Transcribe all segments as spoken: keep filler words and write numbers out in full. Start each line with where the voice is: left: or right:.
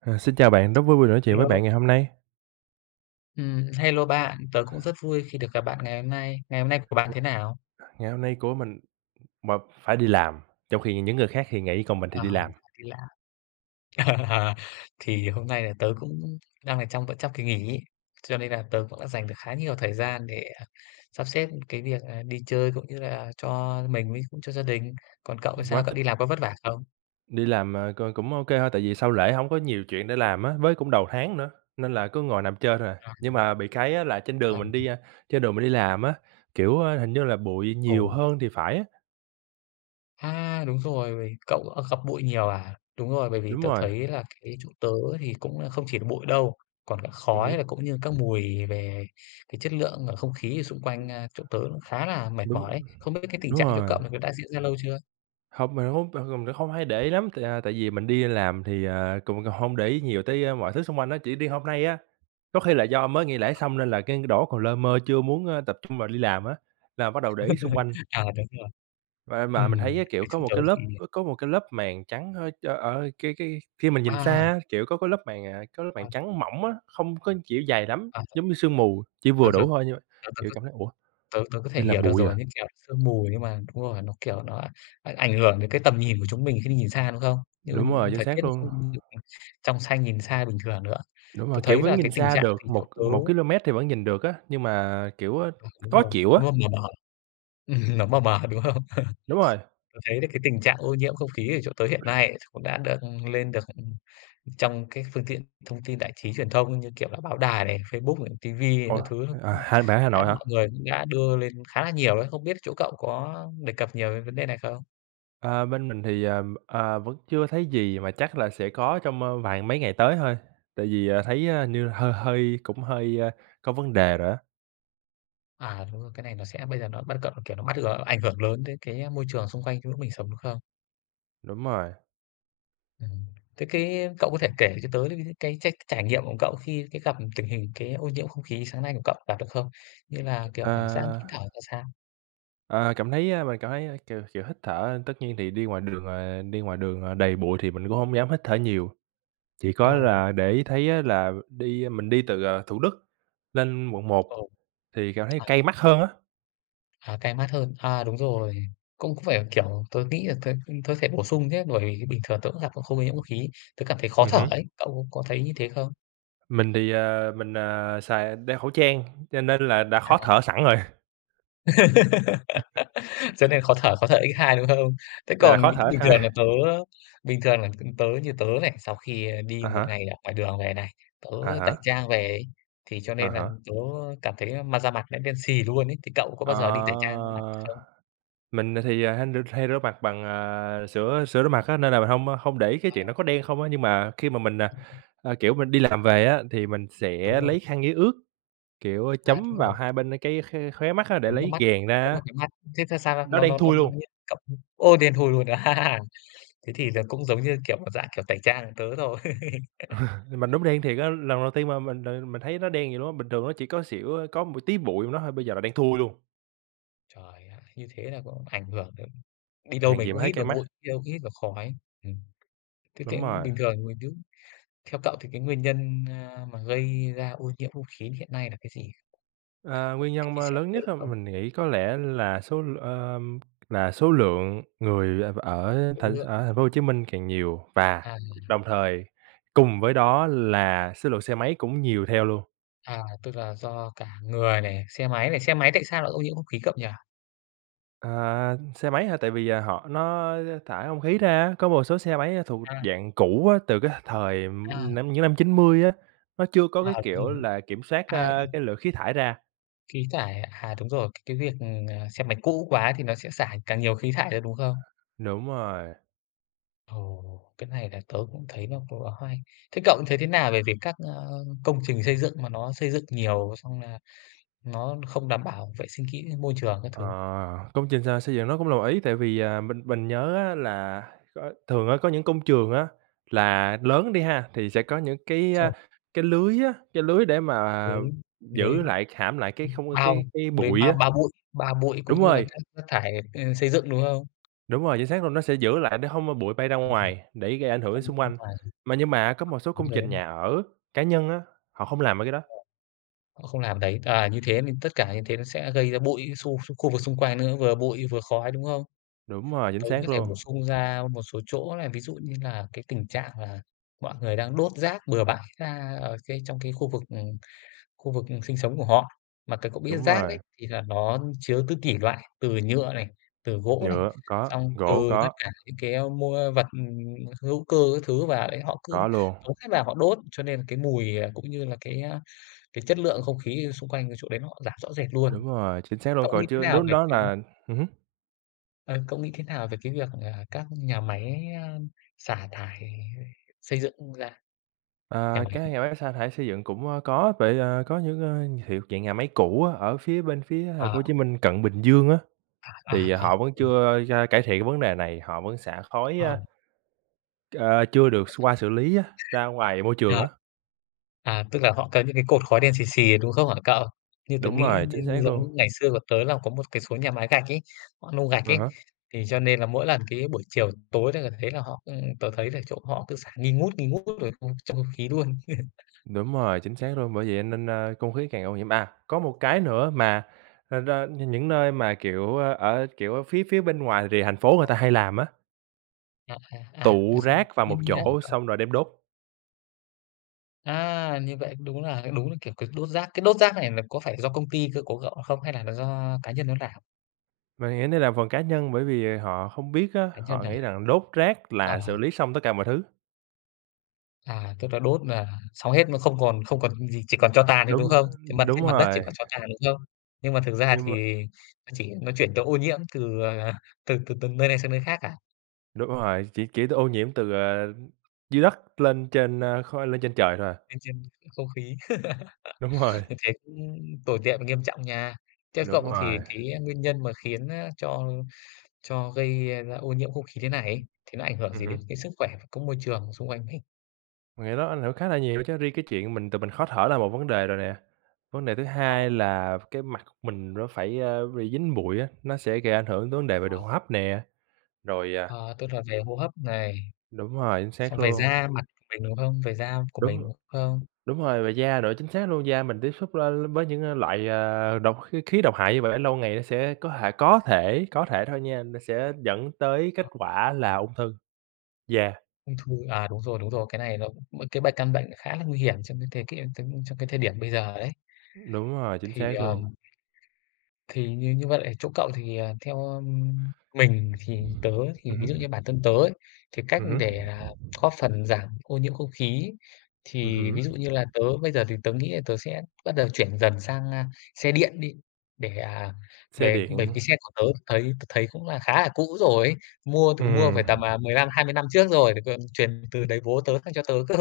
right: Ờ, xin chào bạn, rất vui được nói
left: A
right: chuyện với bạn
left: lô.
right: ngày hôm nay.
left: Ừm, hello bạn, tớ cũng rất vui khi được gặp bạn ngày hôm nay. Ngày hôm nay của bạn
right: Ừm,
left: thế nào?
right: ngày hôm nay của mình mà phải đi làm, trong khi những người khác thì nghỉ còn mình thì
left: Ờ,
right: đi làm.
left: kỳ lạ. Ờ, thì hôm nay là tớ cũng đang ở trong vẫn trong kỳ nghỉ ấy, cho nên là tớ cũng đã dành được khá nhiều thời gian để, à, sắp xếp cái việc, à, đi chơi cũng như là cho mình với cho gia đình. Còn cậu thì
right: Ừm, quá
left: sao, cậu
right: thích!
left: đi làm có vất vả không?
right: Đi làm, ờ, c cũng ô kê thôi, tại vì sau lễ hổng có nhiều chuyện để làm á, với cũng đầu tháng nữa, nên là cứ ngồi nằm chơi thôi à. Nhưng mà bị cái á là
left: [unintelligible]
right: trên
left: Ờ.
right: đường mình đi, a, trên đường mình đi làm á, kiểu, á, hình như là bụi nhiều
left: Ồ!
right: hơn thì phải á.
left: À, đúng rồi, vậy cậu, ờ, gặp bụi nhiều à? Đúng rồi, bởi vì
right: Đúng
left: tớ
right: rồi.
left: thấy là cái chỗ tớ thì cũng là không chỉ là bụi đâu, còn cả
right: Ừm hứm.
left: khói là cũng như các mùi về cái chất lượng ở không khí xung quanh, a, chỗ tớ khá là mệt
right: Đúng,
left: mỏi
right: ơ,
left: đấy. Không biết cái cái tình
right: đúng
left: trạng chỗ
right: rồi.
left: cậu này nó đã diễn ra lâu chưa?
right: Hông [unintelligible] không hay để ý lắm, tại, à, tại vì mình đi làm thì, ờ, cũng h hông để ý nhiều tới, ơ, mọi thứ xung quanh á, chỉ đi hôm nay á. Có khi là do mới nghỉ lễ xong nên là cái đổ còn lơ mơ chưa muốn, ơ, tập trung vào đi làm á là bắt đầu để ý xung quanh.
left: À, đúng rồi.
right: Và mà mình
left: Ừm,
right: thấy cái kiểu
left: cái
right: có
left: chỗ
right: một
left: tớ
right: cái lớp,
left: thì, ờ
right: ơ, có một cái lớp màn trắng, hơi ơ, ở cái cái khi mình nhìn xa
left: À.
right: á, kiểu, có cái lớp màn, à, có lớp màn
left: À.
right: trắng mỏng á, không có kiểu dày lắm,
left: À. [unintelligible]
right: giống như sương mù, chỉ
left: À,
right: vừa đủ
left: vâng.
right: thôi như vậy.
left: Tớ tớ
right: Kiểu
left: tớ
right: cảm thấy: "Ủa,
left: tớ tớ có thể
right: đây là
left: hiểu được
right: bụi
left: rồi,
right: à?"
left: như kiểu sương mù nhưng mà đúng rồi, nó, kiểu, nó ảnh ảnh hưởng đến cái tầm nhìn của chúng mình khi mình nhìn xa, đúng không? Như
right: Đúng rồi, chính
left: thời tiết
right: xác
left: nó
right: luôn.
left: không được trong xanh nhìn xa bình thường nữa.
right: Đúng rồi,
left: Tớ
right: kiểu
left: thấy
right: vẫn
left: là
right: nhìn
left: cái tình
right: xa
left: trạng
right: được
left: thì chỗ
right: một
left: tớ
right: một ki-lô-mét thì vẫn nhìn được á, nhưng mà, kiểu, ơ,
left: Ờ, đúng
right: khó
left: rồi,
right: chịu á.
left: nó m mờ mờ ấy. Ừm, nó mờ mờ, đúng không?
right: Đúng rồi.
left: Tớ thấy là cái tình trạng ô nhiễm không khí ở chỗ tớ hiện nay cũng đã được ừm, lên được, ừm, trong cái phương tiện thông tin đại trí truyền thông như kiểu là báo đài này, Facebook này, TV
right: Ủa,
left: các thứ nó
right: à,
left: cũng
right: hay bạn ở Hà
left: đã
right: Nội hả?
left: mọi người cũng đã đưa lên khá là nhiều đấy. Không biết chỗ cậu có đề cập nhiều đến vấn đề này không?
right: Ờ, bên mình thì, ờ, ờ, vẫn chưa thấy gì mà chắc là sẽ có trong, ơ, vài mấy ngày tới thôi, tại vì, ờ, thấy, ơ, hình như hơi hơi cũng hơi, a, có vấn đề rồi á.
left: À, đúng rồi, cái này nó sẽ bây giờ nó bắt cận nó kiểu nó mách gờ ảnh hưởng lớn đến cái, a, môi trường xung quanh trong lúc mình sống đúng không?
right: Đúng rồi.
left: Ừm. Thế cái cậu có thể kể cho tớ những c cái trách trải nghiệm của cậu khi cái gặp tình hình cái ô nhiễm không khí sáng nay của cậu gặp được không? Như là, kiểu, cảm giác hít thở
right: Ơ.
left: ra sao?
right: Ờ, cảm thấy, ơ mình cảm thấy, kiểu kiểu, hít thở tất nhiên thì đi ngoài đường, ờ, đi ngoài đường, à, đầy bụi thì mình cũng hông dám hít thở nhiều, chỉ có
left: Ồ.
right: là để ý thấy á là đi mình đi từ, à, Thủ Đức lên Quận 1
left: Ồ.
right: thì cảm thấy
left: À.
right: cay mắt hơn á.
left: À, cay mắt hơn. À, đúng rồi. Cũng phải, kiểu, tớ nghĩ là t tớ thể bổ sung nhé bởi vì bình thường tớ cũng gặp không nhiễm ô khí. Tớ cảm thấy khó
right: Ừm
left: thở
right: hứm.
left: ấy, cậu có thấy như thế không?
right: Mình thì, à, mình, à, xài đeo khẩu trang cho nên là đã
left: À.
right: khó thở sẵn rồi.
left: Cho nên khó thở, khó thở X hai, đúng không? Thế
right: Này là
left: còn
right: khó
left: bình
right: thở X
left: bình
right: hai.
left: thường là tớ bình thường là tớ như tớ này, sau khi đi
right: À
left: một
right: há.
left: ngày ở ngoài đường về này, tớ
right: À
left: tẩy
right: há.
left: trang về ấy, thì cho
right: À
left: nên là
right: há.
left: tớ cảm thấy mặt da mặt nó đen xì luôn ấy, thì cậu có bao giờ đi
right: Ờ,
left: tẩy trang mặt không?
right: mình thì hen r hay rửa mặt bằng, à, sửa sửa rửa mặt á nên là mình hông không để ý cái
left: Ờ.
right: chuyện đó có đen không á, nhưng mà khi mà mình, à, a, kiểu, mình đi làm về á thì mình
left: Đúng
right: sẽ
left: rồi.
right: lấy khăn giấy ướt, kiểu, a,
left: À,
right: chấm
left: đúng
right: vào
left: rồi.
right: hai bên, ơ, cái kh khóe mắt á để
left: Chấm vào
right: lấy
left: mắt,
right: ghèn ra
left: chấm
right: á.
left: vào cái mắt, thế thế sao, a,
right: Nó
left: nó
right: đen
left: nó nó
right: thui
left: nó
right: luôn.
left: nghiêng cộng ô, đen thui luôn. Thế thì nó cũng giống như, kiểu, một dạng kiểu tẩy trang của tớ thôi.
right: Mình đúng đen thiệt á, lần đầu tiên mà mình, ờ, mình thấy nó đen vậy luôn á, bình thường nó chỉ có xỉu có một tí bụi trong đó thôi, bây giờ là đen thui luôn.
left: Trời ạ, như thế là cũng ảnh hưởng đấy. Đi đâu
right: Hèn
left: mình
right: gì
left: cũng
right: mà thấy
left: hít
right: cay
left: vào
right: mắt.
left: bụi, đi đâu cũng hít vào khói. Ừm. Thế thế
right: Đúng rồi.
left: bình thường mình cứ theo cậu thì cái nguyên nhân, ơ, mà gây ra ô nhiễm không khí hiện nay là cái gì?
right: Ờ,
left: Cậu
right: nguyên
left: có thể
right: nhân
left: chia
right: mà
left: sẻ với
right: lớn
left: tớ
right: nhất
left: được
right: á,
left: không?
right: mình nghĩ có lẽ là số ờ, là số lượng người, ờ, ở th
left: Khối lượng.
right: ở thành phố Hồ Chí Minh càng nhiều, và
left: À.
right: đồng thời cùng với đó là số lượng xe máy cũng nhiều theo luôn.
left: À, tức là do cả người này, xe máy này. Xe máy tại sao lại ô nhiễm không khí cậu nhỉ?
right: À, xe máy hả? Tại vì, ờ, họ nó, ơ, thải không khí ra á, có một số xe máy á, thuộc
left: À.
right: dạng cũ á, từ cái th thời, ừm,
left: À.
right: năm những năm chín mươi á, nó chưa có
left: À,
right: cái
left: đúng
right: kiểu
left: rồi.
right: là kiểm soát,
left: A,
right: ơ,
left: ừm.
right: cái lượng khí thải ra.
left: Khí thải ạ? À, đúng rồi. Cái việc, ờ, ờ, xe máy cũ quá thì nó sẽ xả càng nhiều khí thải ra, đúng không?
right: Đúng rồi.
left: Ồ! Cái này là tớ cũng thấy nó cũng là khá hay. Thế cậu thấy thế nào về việc các, ơ, công trình xây dựng mà nó xây dựng nhiều xong nà nó không đảm bảo vệ sinh kỹ với môi trường các
right: Ờ,
left: thứ?
right: công trình x xây dựng nó là một ý. Tại vì, ờ, mình mình nhớ á, là có thường á, có những công trường á, là lớn đi ha, thì sẽ có những
left: Đúng
right: cái, a,
left: rồi.
right: cái lưới á, cái lưới để mà
left: Lưới lưới,
right: giữ lại, hãm lại cái
left: ưm,
right: không cái
left: bao,
right: cái
left: lưới
right: bụi
left: bao
right: á.
left: bao bụi bao bụi cũng
right: Đúng
left: như là
right: rồi.
left: các rác thải, ơ, xây dựng, đúng không?
right: Đúng rồi, chính xác luôn. Nó sẽ giữ lại để hông bụi bay ra
left: Ừm. [unintelligible]
right: ngoài để gây ảnh hưởng đến xung
left: Đúng
right: quanh. Mà nhưng mà có một số
left: rồi
right: công
left: đấy.
right: trình nhà ở, cá nhân á, họ hông làm mấy cái đó.
left: Đúng rồi. Không làm đấy. À, như thế thì tất cả như thế nó sẽ gây ra bụi xu khu vực xung quanh nữa, vừa bụi vừa khói, đúng không?
right: Đúng rồi, chính
left: Tớ cũng có
right: xác
left: thể
right: luôn.
left: bổ sung ra một số chỗ lày, ví dụ như là cái tình trạng là mọi người đang đốt rác bừa bãi ra ở cái trong cái khu vực, ừm, khu vực, ừm, sinh sống của họ. Mà cái cậu biết,
right: Đúng
left: rác
right: rồi.
left: đấy, thì là nó chứa ti tỷ loại từ nhựa này, từ gỗ này,
right: Nhựa có,
left: xong từ
right: gỗ
left: tất
right: có.
left: cả những cái, ơ, mua vật, ừm, hữu cơ các thứ, và, đấy, họ cứ
right: Có luôn.
left: tống hết vào họ đốt. Cho nên là cái mùi, ờ, cũng như là cái, a, cái chất lượng không khí, ở, xung quanh cái chỗ đấy nó giảm rõ rệt luôn.
right: Đúng rồi, chính xác luôn.
left: Cậu nghĩ
right: Còn
left: thế
right: chưa
left: nào
right: lúc
left: về
right: đó
left: cái
right: là ừm hứm.
left: Ờ, cậu nghĩ thế nào về cái việc, à, các nhà máy, ơm, xả thải xây dựng ra? Nhà
right: Ơ,
left: máy.
right: các nhà máy xả thải xây dựng cũng, ơ, có vậy, ờ, có những, ơ, hiệu dạng nhà máy cũ á, ở phía bên phía Thành
left: Ờ.
right: phố Hồ Chí Minh cận Bình Dương á,
left: À,
right: thì
left: à, à,
right: họ vẫn
left: ừm.
right: chưa da cải thiện vấn đề này, họ vẫn xả khói,
left: Ờm.
right: a à, chưa được
left: Rồi
right: x
left: sao?
right: qua xử lý á, ra ngoài môi trường
left: Ờ,
right: á.
left: à, tức là họ có những cái cột khói đen sì sì, đúng không hả cậu? Như tớ
right: Đúng
left: nghĩ
right: rồi,
left: như
right: chính xác luôn.
left: giống ngày xưa của tớ là có một cái số nhà máy gạch ấy, họ nung gạch
right: À
left: ấy,
right: há.
left: thì cho nên là mỗi lần cái buổi chiều tối tớ là thấy là họ, ưm, tớ thấy là chỗ họ cứ xả nghi ngút, nghi ngút rồi không trong không khí luôn.
right: Đúng rồi, chính xác luôn, bởi vậy nên, a, không khí càng ô nhiễm. À! Có một cái nữa mà, ờ, đ nh những nơi mà, kiểu, ơ, ở, kiểu, ở phía phía bên ngoài rìa thành phố người
left: Ồ.
right: ta hay làm á
left: À, à, à, rồi
right: tụ
left: sao?
right: rác vào
left: Như
right: một
left: như nào hả
right: chỗ
left: cậu?
right: xong rồi đem đốt.
left: À, như vậy đúng là đúng là, kiểu, cái đốt rác. Cái đốt rác này là có phải do công ty cơ của cậu không hay là là do cá nhân nó làm?
right: Mình nghĩ đây là phần cá nhân, bởi vì họ không biết á,
left: Cá nhân
right: họ
left: à.
right: nghĩ rằng đốt rác
left: Ờ.
right: là xử lý xong tất cả mọi thứ.
left: À, tức là đốt nà xong hết nó không còn không còn những gì, chỉ còn tro tàn thôi, đúng
right: Đúng,
left: không? Trên
right: ơm,
left: mặt
right: đúng
left: trên mặt đất chỉ
right: rồi.
left: còn cho tàn, đúng không? Nhưng mà thực ra
right: Nhưng mà
left: thì nó chỉ nó chuyển chỗ ô nhiễm từ, à, à, từ từ từng nơi này sang nơi khác à.
right: Đúng rồi, chỉ kỹ từ ô nhiễm từ, ờ, dưới đất lên trên, ơ, khói lên trên trời thôi à.
left: Lên trên cái không khí.
right: Đúng rồi.
left: Như thế cũng tồi tệ và nghiêm trọng nha. Theo
right: Đúng
left: cậu thì
right: rồi.
left: cái, a, nguyên nhân mà khiến, a, cho cho gây ra ô nhiễm không khí thế này ấy, thì nó ảnh hưởng
right: Ừm
left: gì đến
right: hứm.
left: cái sức khỏe có môi trường xung quanh hình?
right: Mình nghĩ đó ảnh hưởng khá là nhiều đó chứ. Riêng cái chuyện mình tự mình khó thở là một vấn đề rồi nè. Vấn đề thứ
left: Ờ.
right: hai là cái mặt của mình nó phải, a, bị dính bụi á, nó sẽ gây ảnh hưởng tới vấn đề về
left: Ờ.
right: đường hô hấp nè, rồi, à
left: Ờ, tức là về hô hấp này.
right: Đúng rồi, chính xác
left: Xong về
right: luôn.
left: da mặt mình đúng không, về da của
right: Đúng.
left: mình, không?
right: Đúng rồi, về da nữa chính xác luôn, da mình tiếp xúc la với những, à, loại, à, độc kh khí độc hại như vậy, để lâu ngày nó sẽ có thể có thể, có thể thôi nha, nó sẽ dẫn tới kết
left: [unintelligible]
right: quả là ung thư da.
left: Ung thư, à, đúng rồi, đúng rồi. Cái này nó cũng, một cái bệnh căn bệnh này khá là nguy hiểm trong những cái cái ưng tưng cho cái thời điểm bây giờ đấy.
right: Đúng rồi, chính
left: Thì
right: xác
left: à
right: luôn.
left: Thì như như vậy ở chỗ cậu thì, ờ, theo, ưm, mình thì tớ thì
right: Ừm
left: ví
right: hứm.
left: dụ như bản thân tớ ấy, thì cách
right: Ừm hứm.
left: để, à, góp phần giảm ô nhiễm không khí
right: Ừm
left: thì
right: hứm.
left: ví dụ như là tớ bây giờ thì tớ nghĩ là tớ sẽ bắt đầu chuyển dần sang, a, xe điện đi, để, à,
right: Xe
left: về bởi
right: điện.
left: vì xe của tớ thấy tớ thấy cũng là khá là cũ rồi. Mua từng mua phải
right: Ừm.
left: tầm, à, mười lăm hai mươi năm trước rồi, để còn truyền từ đời bố tớ sang cho tớ cơ.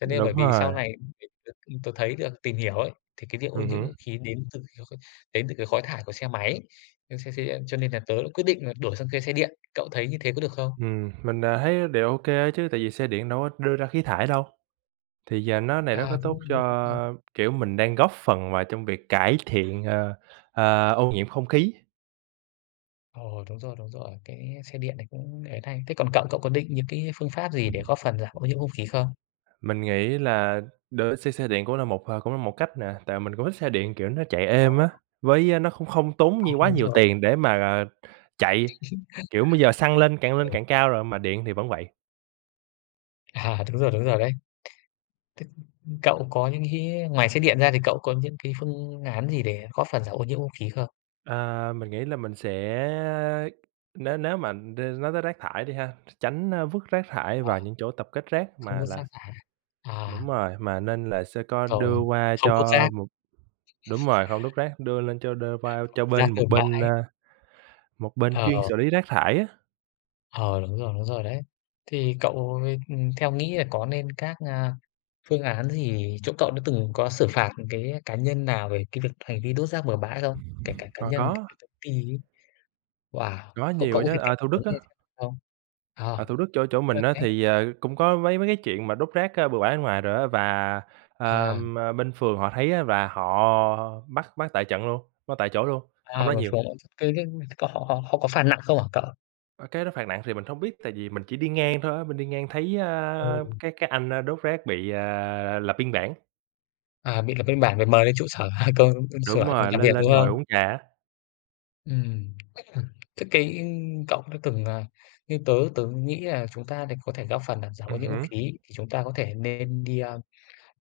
left: Cho nên bởi
right: Đúng
left: vì
right: rồi.
left: sau này, việc được ưm, tớ thấy được tìm hiểu ấy, thì cái việc ô
right: Ừm
left: nhiễm
right: hứm.
left: không khí đến từ kh khích đến từ cái khói thải của xe máy. Nên xe xe cho nên là tớ đã quyết định là đổi sang xe xe điện, cậu thấy như thế có được không?
right: Ừm, mình, à, thấy đều ô kê chứ tại vì xe điện đâu có đưa ra khí thải đâu. Thì giờ nó này rất có
left: À,
right: tốt
left: đúng. [unintelligible]
right: cho, kiểu, mình đang góp phần vào trong việc cải thiện, ơ, ờ, ô nhiễm không khí.
left: Ồ, đúng rồi, đúng rồi, cái xe điện này cũng để đây. Thế còn cậu, cậu có định những cái phương pháp gì để góp phần giảm ô nhiễm không khí không?
right: Mình nghĩ là đổi xe xe điện cũng là một cũng là một cách nè, tại mình cũng thích xe điện kiểu nó chạy
left: Ờ.
right: êm á, với nó cũng không tốn
left: À,
right: nh quá
left: đúng
right: nhiều
left: rồi.
right: tiền để mà, ờ, chạy. Kiểu bây giờ, xăng lên càng lên
left: Ừ.
right: càng cao rồi mà điện thì vẫn vậy.
left: À, đúng rồi, đúng rồi, đấy. T t cậu có những cái ngoài xe điện ra, thì cậu có những cái phương án gì để góp phần giảm ô nhiễm không khí không?
right: Ờ, mình nghĩ là mình sẽ nếu nếu mà, ơ, nói tới rác thải đi ha, tránh vứt rác thải
left: Ờ,
right: vào những chỗ tập kết rác,
left: không
right: mà
left: vứt
right: là
left: rác thải à. À!
right: đúng rồi, mà nên là sẽ có
left: Rồi,
right: đưa qua
left: không vứt
right: cho
left: rác.
right: một đúng rồi, hông đốt rác đưa lên cho đơ qua
left: Không
right: cho
left: vứt rác
right: bên một
left: bừa
right: bên, a,
left: bãi.
right: một bên chuyên
left: Ờ.
right: xử lý rác thải á.
left: Ờ, đúng rồi, đúng rồi, đấy. Thì cậu, ơ, theo nghĩ là có nên các, a, phương án gì chỗ cậu đã từng có xử phạt cái cá nhân nào về cái việc hành vi đốt rác bừa bãi không? Kể cả cá
right: À,
left: nhân, kể
right: có.
left: cả công ty ấy? Wow!
right: Có
left: Cậu
right: nhiều
left: cậu
right: á
left: có thể
right: chớ,
left: kể
right: à,
left: cho
right: Thủ
left: tớ
right: Đức á.
left: nghe xem được không? Ờ,
right: Ở Thủ Đức chỗ chỗ
left: tức là
right: mình á,
left: cái
right: thì, ờ, cũng có mấy mấy cái chuyện mà đốt rác, ơ, bừa bãi bên ngoài rồi á và, ờ,
left: À.
right: bên phường họ thấy á, là họ bắt bắt tại trận luôn, bắt tại chỗ luôn, hông
left: À,
right: nói
left: một
right: nhiều.
left: số [unintelligible] cái cái họ họ họ có phạt nặng không hả cậu?
right: Ờ, cái đó phạt nặng thì mình hông biết, tại vì mình chỉ đi ngang thôi á, mình đi ngang thấy, a,
left: Ừm.
right: cái cái anh, ơ, đốt rác bị, à, lập biên bản.
left: À, bị lập biên bản rồi mời đến trụ sở công sở,
right: Đúng
left: ưm,
right: rồi.
left: làm việc,
right: Lên lên
left: đúng
right: ngồi
left: không?
right: uống trà á.
left: Ừm. Tức cái, ừm, cậu đã từng, ờ như tớ tớ cũng nghĩ là chúng ta để có thể góp phần làm giảm ô
right: Ừm
left: nhiễm không
right: hứm.
left: khí thì chúng ta có thể nên đi, a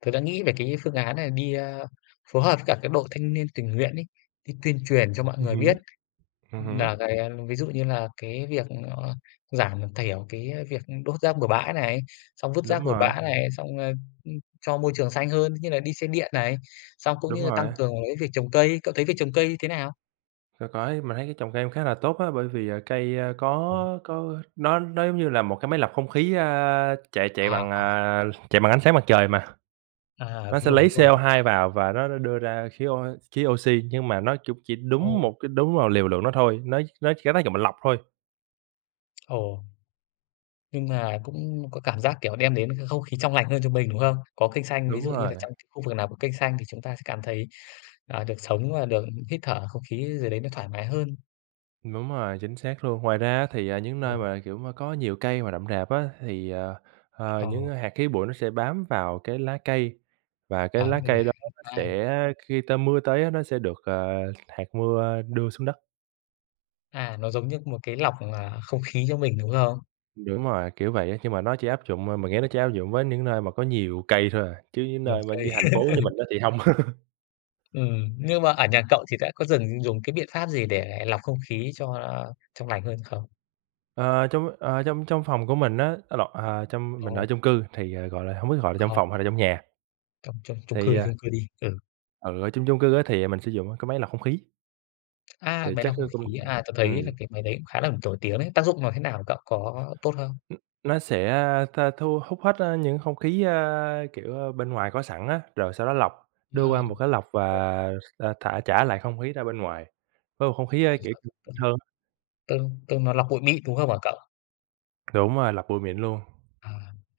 left: tớ đã nghĩ về cái phương án nà đi, a, phối hợp các cái đội thanh niên tình nguyện ấy, đi tuyên truyền cho mọi
right: Ừm
left: người
right: hứm,
left: biết
right: ừm hứm.
left: nà cái, a, ví dụ như là cái việc, ơ, giảm thiểu cái việc đốt rác bừa bãi này, xong vứt rác
right: Đúng
left: bừa
right: rồi.
left: bãi này, xong, ơ, ưm, cho môi trường xanh hơn, như là đi xe điện này, xong cũng
right: Đúng
left: như là tăng
right: rồi.
left: cường cái việc trồng cây, cậu thấy việc trồng cây thế nào?
right: C có chứ. Mình thấy cái trồng cây cũng khá là tốt á, bởi vì cây, a,
left: Ồ!
right: có có nó nó giống như là một cái máy lọc không khí, a, chạy chạy
left: À,
right: bằng,
left: à.
right: à, chạy bằng ánh sáng mặt trời mà.
left: À,
right: Nó
left: đúng
right: sẽ
left: rồi,
right: lấy
left: đúng rồi.
right: CO2 vào và nó đ đưa ra khí ô khí oxy, nhưng mà nó cũng chỉ đúng
left: Ồ.
right: một cái đúng vào liều lượng đó thôi, nó nó chỉ có tác dụng là lọc thôi.
left: Ồ. Nhưng mà cũng có cảm giác, kiểu, đem đến cái không khí trong lành hơn cho mình, đúng không? Có cây xanh, ví
right: Đúng
left: dụ như
right: rồi.
left: là trong cái khu vực nào có cây xanh thì chúng ta sẽ cảm thấy, à, được sống và được hít thở không khí gì đấy nó thoải mái hơn.
right: Đúng rồi, chính xác luôn. Ngoài ra á thì, à, những nơi
left: Rồi.
right: mà, kiểu, mà có nhiều cây mà rậm rạp á, thì, ờ, ờ, những
left: Ờ.
right: hạt khí bụi nó sẽ bám vào cái lá cây và cái
left: Bám
right: lá
left: vô lá,
right: cây đó nó
left: à.
right: sẽ khi ta mưa tới á nó sẽ được, ờ, hạt mưa đưa xuống đất.
left: À, nó giống như một cái lọc, à, không khí cho mình, đúng không?
right: Đúng rồi, kiểu vậy á, khi mà nó chỉ áp dụng, ờ mình nghĩ nó chỉ áp dụng với những nơi mà có nhiều cây thôi à, chứ những
left: Nhiều
right: nơi mà
left: cây.
right: như thành phố như mình á thì hông.
left: Ừm, nhưng mà, ở nhà cậu thì đã có dừng dùng cái biện pháp gì để lọc không khí cho trong lành hơn không?
right: Ờ, trong, ờ, trong trong phòng của mình á á lộn, à trong mình
left: Ồ.
right: ở chung cư thì, à, gọi là, hông biết gọi là trong
left: Không.
right: phòng hay là trong nhà.
left: Trong trong chung cư,
right: Thì à
left: chung cư đi, ừ.
right: Ừ, ở chung chung cư á thì mình sử dụng á, cái máy lọc không khí.
left: À,
right: Thì
left: máy
right: chắc
left: lọc không
right: nó cũng
left: khí, à, tớ
right: ừm.
left: thấy là cái máy đấy cũng khá là nổi tiếng đấy, tác dụng nó thế nào cậu có tốt không?
right: Ừm. Nó sẽ, a, tha thu hút hết, a, những không khí, a, kiểu, a, bên ngoài có sẵn á, rồi sau đó lọc
left: À.
right: đưa qua
left: [unintelligible]
right: một cái lọc và, à, thả trả lại không khí ra bên ngoài, với một không khí, kiểu
left: [unintelligible]
right: hơn.
left: Từng từng nó lọc bụi mịn đúng không hả cậu?
right: Đúng rồi, lọc bụi mịn luôn.
left: À,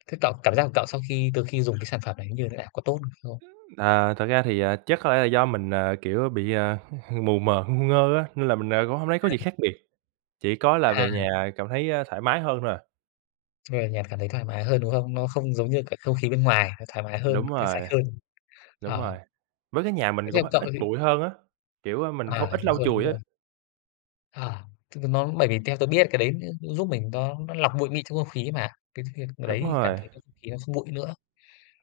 left: thế cậu cảm giác của cậu sau khi từ khi dùng cái sản phẩm đấy như thế nào, có tốt hơn không?
right: À, thật ra thì, à, chắc có lẽ là do mình, à, kiểu bị, a, mù mờ ngu ngơ á, nên là mình, à, cũng hổng thấy có gì khác biệt. Chỉ có là
left: À.
right: về nhà cảm thấy, a, thoải mái hơn thôi à.
left: Về nhà cảm thấy thoải mái hơn, đúng hông? Nó không giống như cả không khí bên ngoài, nó thoải mái hơn,
right: Đúng
left: cái sạch
right: rồi.
left: hơn.
right: Đúng
left: Ờ.
right: rồi, với cái nhà
left: Thế
right: mình cũng
left: theo
right: có
left: cậu
right: ít
left: thì
right: bụi hơn á, kiểu, mình
left: À,
right: hông ít
left: đúng
right: lau
left: rồi,
right: chùi
left: đúng
right: á.
left: rồi. À, t t [unintelligible] bởi vì theo tớ biết cái đấy nó cũng giúp mình, nó nó lọc bụi mịn trong không khí mà. Cái việc
right: Đúng
left: đấy cảm
right: rồi.
left: thấy bầu không khí nó không bụi nữa.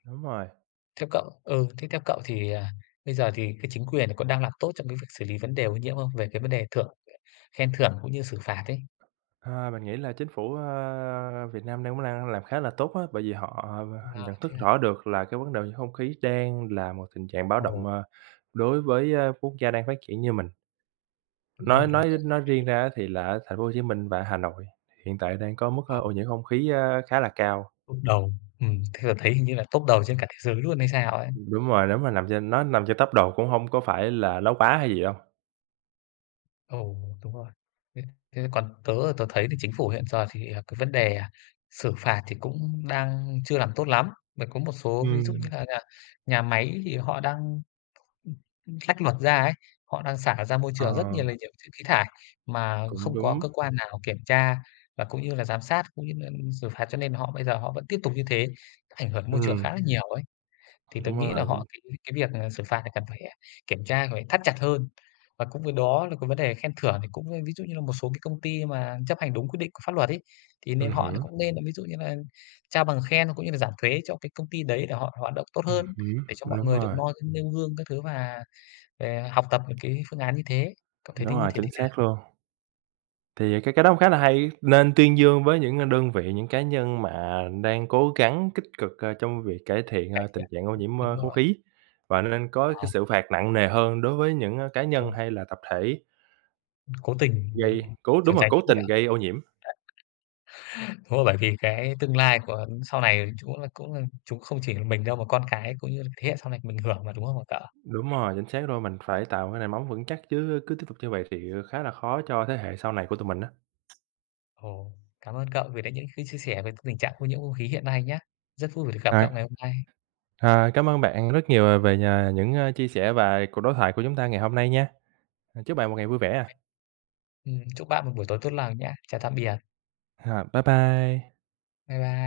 right: Đúng rồi.
left: Theo cậu ừ, thế theo cậu thì, à, bây giờ thì cái chính quyền có đang làm tốt trong cái việc xử lý vấn đề ô nhiễm không? Về cái vấn đề thưởng khen thưởng cũng như xử phạt ấy?
right: À, mình nghĩ là chính phủ, a, Việt Nam đang cũng đang làm khá là tốt á. Bởi vì họ
left: Ừm, à,
right: nhận
left: thế
right: thức
left: à.
right: rõ được là cái vấn đề ô nhiễm không khí đang là một tình trạng báo động,
left: Ồ.
right: ờ, đối với, a, quốc gia đang phát triển như mình.
left: Đúng
right: Nói
left: rồi, đúng
right: nói
left: rồi.
right: nói
left: Bởi vì
right: riêng ra á thì là ở thành phố Hồ Chí Minh và Hà Nội, hiện tại đang có mức
left: [unintelligible]
right: ô nhiễm không khí, ơ, khá là cao.
left: Top đầu, ừm, theo tớ thấy hình như là top đầu trên cả thế giới luôn hay sao ấy.
right: Đúng rồi, đúng rồi. Nằm trên nói nằm trên top đầu cũng hông có phải là nói quá hay gì đâu.
left: Ồ, đúng rồi. Thế thế còn tớ là tớ thấy là chính phủ hiện giờ thì, à, cái vấn đề xử phạt thì cũng đang chưa làm tốt lắm. Mà có một số ví dụ như
right: Ừm.
left: là là nhà máy thì họ đăng ưm, ưm, lách luật ra ấy, họ đang xả ra môi
right: Ờ.
left: trường rất nhiều là nhiều thứ khí thải mà
right: Cũng
left: không có
right: đúng.
left: cơ quan nào kiểm tra và cũng như là giám sát, cũng như nên xử phạt cho nên họ bây giờ họ vẫn tiếp tục như thế, ảnh hưởng đến môi trường
right: Ừm.
left: khá là nhiều ấy. Thì tớ
right: Đúng
left: nghĩ là
right: rồi.
left: họ
right: Chính
left: cái cái việc này là xử phạt này cần phải, à, kiểm tra, cần phải thắt chặt hơn. Và cũng với đó là cái vấn đề khen thưởng thì cũng, a, ví dụ như là một số cái công ty mà chấp hành đúng quyết định của pháp luật ấy, thì
right: Ừm
left: nên họ
right: hứm.
left: cũng nên là ví dụ như là trao bằng khen, cũng như là giảm thuế cho cái công ty đấy để họ hoạt động tốt
right: Ừm
left: hơn,
right: hứm,
left: để cho mọi
right: đúng
left: người được
right: rồi.
left: noi nêu gương các thứ và, à, học tập được cái phương án như thế. Cậu thấy
right: Đúng
left: thế như
right: rồi,
left: thế
right: chính
left: thế nào?
right: xác luôn. Thì, à, cái cái đó cũng khá là hay, nên tuyên dương với những, à, đơn vị, những cá nhân mà đang cố gắng kích cực, ơ, trong việc cải thiện,
left: Cải
right: ơ, tình
left: thiện,
right: trạng ô nhiễm,
left: đúng
right: ơ, không
left: rồi.
right: khí và nên có cái
left: Ờ.
right: sự phạt nặng nề hơn đối với những cá nhân
left: Rồi.
right: hay là tập thể
left: Cố tình,
right: gây,
left: ừm,
right: cố đúng
left: trốn
right: rồi,
left: tránh
right: cố
left: trách
right: tình
left: nhiệm.
right: gây ô nhiễm.
left: Thôi, bởi vì cái tương lai của sau này, chúng là cũng là chúng không chỉ là mình đâu mà con cái cũng như là thế hệ sau này mình hưởng mà đúng không hả cậu?
right: Đúng rồi, chính xác luôn. Mình phải tạo cái nề móng vững chắc chứ, cứ tiếp tục như vậy thì khá là khó cho thế hệ sau này của tụi mình á.
left: Ồ, cảm ơn cậu vì đã những cái chia sẻ về t tình trạng ô nhiễm không khí hiện nay nhá. Rất vui vì được gặp cậu
right: À.
left: ngày hôm nay.
right: À, cám ơn bạn rất nhiều về nh những, ờ, chia sẻ và cuộc đối thoại của chúng ta ngày hôm nay nha. À, chúc bạn một ngày vui vẻ a.
left: Ừm, chúc bạn một buổi tối tốt lào nhá. Chào tạm biệt.
right: H bye bye.
left: Bye bye.